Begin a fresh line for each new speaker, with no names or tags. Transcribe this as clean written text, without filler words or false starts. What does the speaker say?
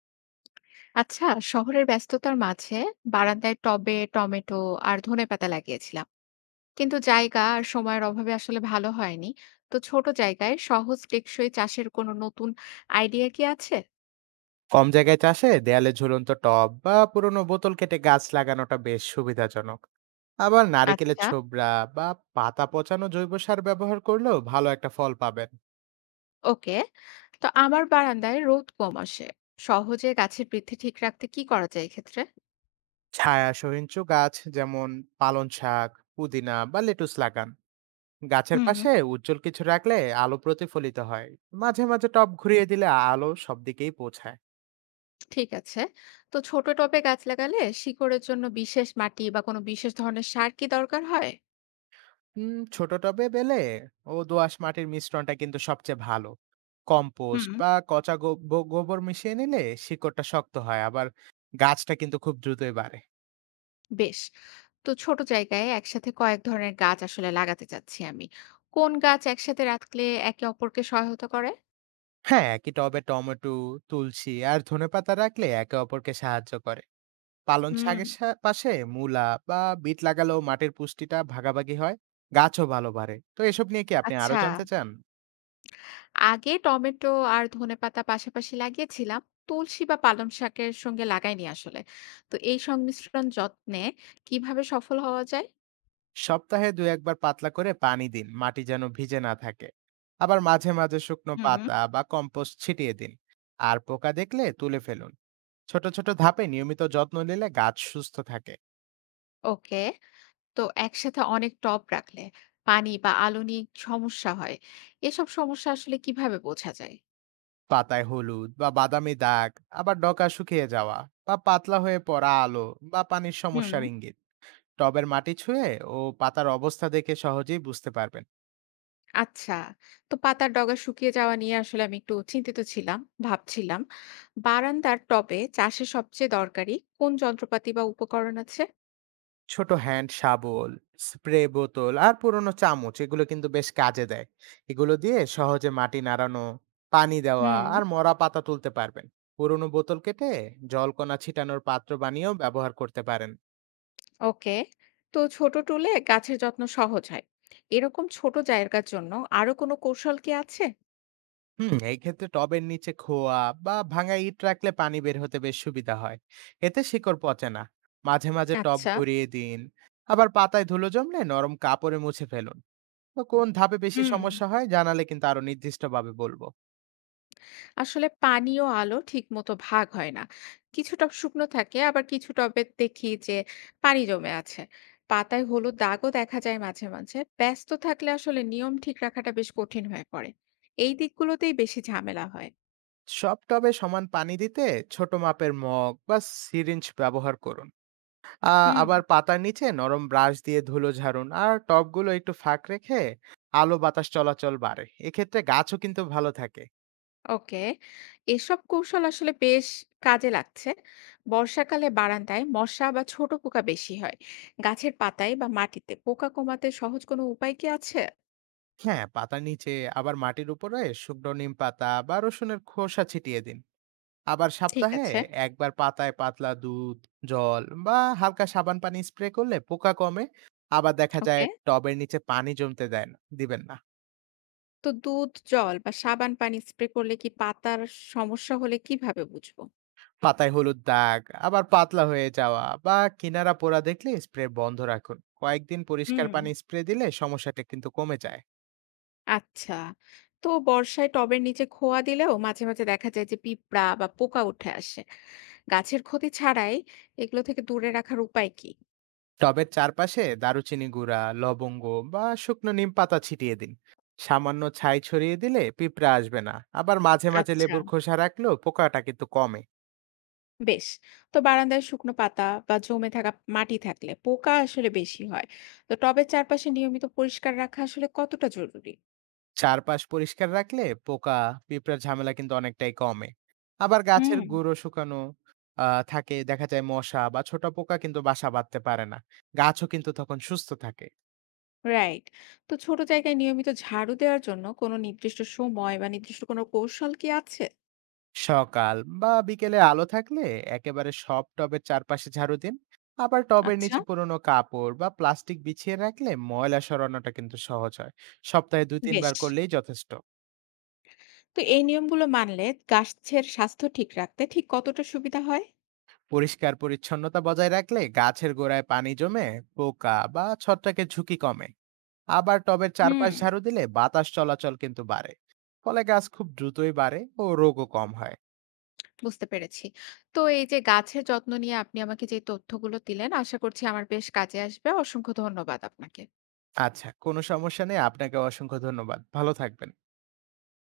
আচ্ছা, শহরের ব্যস্ততার মাঝে বারান্দায় টবে টমেটো আর ধনেপাতা লাগিয়েছিলাম, কিন্তু জায়গা আর সময়ের অভাবে আসলে ভালো হয়নি। তো ছোট জায়গায় সহজ টেকসই চাষের কোনো নতুন আইডিয়া কি আছে?
কম জায়গায় চাষে দেয়ালে ঝুলন্ত টব বা পুরনো বোতল কেটে গাছ লাগানোটা বেশ সুবিধাজনক। আবার নারিকেলের
আচ্ছা।
ছোবড়া বা পাতা পচানো জৈব সার ব্যবহার করলেও ভালো একটা ফল পাবেন।
ওকে, তো আমার বারান্দায় রোদ কম আসে, সহজে গাছের বৃদ্ধি ঠিক রাখতে কি করা যায় এক্ষেত্রে?
ছায়া সহিঞ্চু গাছ যেমন পালং শাক, পুদিনা বা লেটুস লাগান। গাছের
হুম হুম।
পাশে উজ্জ্বল কিছু রাখলে আলো প্রতিফলিত হয়। মাঝে মাঝে টব ঘুরিয়ে দিলে আলো সব দিকেই পৌঁছায়।
ঠিক আছে, তো ছোট টবে গাছ লাগালে শিকড়ের জন্য বিশেষ মাটি বা কোনো বিশেষ ধরনের সার কি দরকার হয়?
ছোট টবে বেলে ও দোআঁশ মাটির মিশ্রণটা কিন্তু সবচেয়ে ভালো। Compost
hmm.
বা পচা গো- গো- গোবর মিশিয়ে নিলে শিকড়টা শক্ত হয়, আবার গাছটা কিন্তু খুব দ্রুতই বাড়ে।
বেশ, তো ছোট জায়গায় একসাথে কয়েক ধরনের গাছ আসলে লাগাতে চাচ্ছি আমি। কোন গাছ একসাথে রাখলে একে অপরকে সহায়তা করে?
হ্যাঁ, একই টবে টমেটো, তুলসী আর ধনেপাতা রাখলে একে অপরকে সাহায্য করে। পালং
হুম।
শাকের পাশে মূলা বা বিট লাগালেও মাটির পুষ্টিটা ভাগাভাগি হয়, গাছও ভালো বাড়ে। তো এসব নিয়ে কি আপনি আরো
আচ্ছা,
জানতে চান?
আগে টমেটো আর ধনেপাতা পাশাপাশি লাগিয়েছিলাম, তুলসী বা পালং শাকের সঙ্গে লাগাইনি আসলে। তো এই সংমিশ্রণ যত্নে কিভাবে সফল হওয়া যায়?
সপ্তাহে দু একবার পাতলা করে পানি দিন, মাটি যেন ভিজে না থাকে। আবার মাঝে মাঝে শুকনো
হুম।
পাতা বা কম্পোস্ট ছিটিয়ে দিন। আর পোকা দেখলে তুলে ফেলুন। ছোট ছোট ধাপে নিয়মিত যত্ন নিলে গাছ সুস্থ থাকে।
ওকে, তো একসাথে অনেক টব রাখলে পানি বা আলো নিয়ে সমস্যা হয়, এসব সমস্যা আসলে কিভাবে বোঝা যায়?
পাতায় হলুদ বা বাদামি দাগ, আবার ডকা শুকিয়ে যাওয়া বা পাতলা হয়ে পড়া আলো বা পানির
হুম।
সমস্যার ইঙ্গিত। টবের মাটি ছুঁয়ে ও পাতার অবস্থা দেখে সহজেই বুঝতে পারবেন।
আচ্ছা। তো পাতার ডগা শুকিয়ে যাওয়া নিয়ে আসলে আমি একটু চিন্তিত ছিলাম। ভাবছিলাম, বারান্দার টবে চাষে সবচেয়ে দরকারি কোন যন্ত্রপাতি বা উপকরণ আছে?
ছোট হ্যান্ড শাবল, স্প্রে বোতল আর পুরনো চামচ এগুলো কিন্তু বেশ কাজে দেয়। এগুলো দিয়ে সহজে মাটি নাড়ানো, পানি দেওয়া
হুম।
আর মরা পাতা তুলতে পারবেন। পুরনো বোতল কেটে জলকণা ছিটানোর পাত্র বানিয়েও ব্যবহার করতে পারেন।
ওকে। তো ছোট টুলে গাছের যত্ন সহজ হয়। এরকম ছোট জায়গার জন্য আরো কোনো কৌশল কি আছে?
হুম, এই ক্ষেত্রে টবের নিচে খোয়া বা ভাঙা ইট রাখলে পানি বের হতে বেশ সুবিধা হয়। এতে শিকড় পচে না। মাঝে মাঝে টব
আচ্ছা।
ঘুরিয়ে দিন। আবার পাতায় ধুলো জমলে নরম কাপড়ে মুছে ফেলুন। তো কোন ধাপে বেশি
হুম।
সমস্যা হয় জানালে কিন্তু আরো নির্দিষ্টভাবে বলবো।
আসলে পানি ও আলো ঠিকমতো ভাগ হয় না, কিছু টব শুকনো থাকে, আবার কিছু টবে দেখি যে পানি জমে আছে। পাতায় হলুদ দাগও দেখা যায়। মাঝে মাঝে ব্যস্ত থাকলে আসলে নিয়ম ঠিক রাখাটা বেশ কঠিন হয়ে পড়ে, এই দিকগুলোতেই বেশি ঝামেলা হয়।
সব টবে সমান পানি দিতে ছোট মাপের মগ বা সিরিঞ্জ ব্যবহার করুন। আ,
হুম।
আবার পাতার নিচে নরম ব্রাশ দিয়ে ধুলো ঝাড়ুন আর টবগুলো একটু ফাঁক রেখে আলো বাতাস চলাচল বাড়ে, এক্ষেত্রে গাছও কিন্তু ভালো থাকে।
ওকে, এসব কৌশল আসলে বেশ কাজে লাগছে। বর্ষাকালে বারান্দায় মশা বা ছোট পোকা বেশি হয়, গাছের পাতায় বা মাটিতে পোকা কমাতে সহজ কোনো উপায় কি আছে?
হ্যাঁ, পাতার নিচে আবার মাটির উপরে শুকনো নিম পাতা বা রসুনের খোসা ছিটিয়ে দিন। আবার
ঠিক
সপ্তাহে
আছে।
একবার পাতায় পাতলা দুধ, জল বা হালকা সাবান পানি স্প্রে করলে পোকা কমে। আবার দেখা যায়
ওকে,
টবের নিচে পানি জমতে দেয় না দিবেন না।
তো দুধ, জল বা সাবান পানি স্প্রে করলে কি পাতার সমস্যা হলে কিভাবে বুঝবো?
পাতায় হলুদ দাগ, আবার পাতলা হয়ে যাওয়া বা কিনারা পোড়া দেখলে স্প্রে বন্ধ রাখুন। কয়েকদিন পরিষ্কার
হুম।
পানি স্প্রে দিলে সমস্যাটা কিন্তু কমে যায়।
আচ্ছা। তো বর্ষায় টবের নিচে খোয়া দিলেও মাঝে, মাঝে দেখা যায় যে পিঁপড়া বা পোকা উঠে আসে। গাছের ক্ষতি ছাড়াই এগুলো থেকে দূরে রাখার উপায় কি?
টবের চারপাশে দারুচিনি গুঁড়া, লবঙ্গ বা শুকনো নিম পাতা ছিটিয়ে দিন। সামান্য ছাই ছড়িয়ে দিলে পিঁপড়া আসবে না। আবার মাঝে মাঝে
আচ্ছা।
লেবুর খোসা রাখলেও পোকাটা কিন্তু কমে।
বেশ, তো বারান্দায় শুকনো পাতা বা জমে থাকা মাটি থাকলে পোকা আসলে বেশি হয়। তো টবের চারপাশে নিয়মিত পরিষ্কার রাখা আসলে কতটা জরুরি?
চারপাশ পরিষ্কার রাখলে পোকা পিঁপড়ার ঝামেলা কিন্তু অনেকটাই কমে। আবার গাছের
হুম।
গুঁড়ো শুকানো থাকে দেখা যায় মশা বা ছোট পোকা কিন্তু বাসা বাঁধতে পারে না, গাছও কিন্তু তখন সুস্থ থাকে।
রাইট, তো ছোট জায়গায় নিয়মিত ঝাড়ু দেওয়ার জন্য কোনো নির্দিষ্ট সময় বা নির্দিষ্ট কোনো কৌশল কি আছে?
সকাল বা বিকেলে আলো থাকলে একেবারে সব টবের চারপাশে ঝাড়ু দিন। আবার টবের
আচ্ছা।
নিচে পুরোনো কাপড় বা প্লাস্টিক বিছিয়ে রাখলে ময়লা সরানোটা কিন্তু সহজ হয়। সপ্তাহে দুই তিনবার
বেশ,
করলেই যথেষ্ট।
তো এই নিয়মগুলো মানলে গাছের স্বাস্থ্য ঠিক রাখতে ঠিক কতটা সুবিধা হয়?
পরিষ্কার পরিচ্ছন্নতা বজায় রাখলে গাছের গোড়ায় পানি জমে পোকা বা ছত্রাকের ঝুঁকি কমে। আবার টবের চারপাশ
হুম।
ঝাড়ু দিলে বাতাস চলাচল কিন্তু বাড়ে, ফলে গাছ খুব দ্রুতই বাড়ে ও রোগও কম হয়।
বুঝতে পেরেছি, তো এই যে গাছের যত্ন নিয়ে আপনি আমাকে যে তথ্যগুলো দিলেন, আশা করছি আমার বেশ কাজে আসবে। অসংখ্য ধন্যবাদ আপনাকে।
আচ্ছা, কোনো সমস্যা নেই। আপনাকে অসংখ্য ধন্যবাদ, ভালো থাকবেন।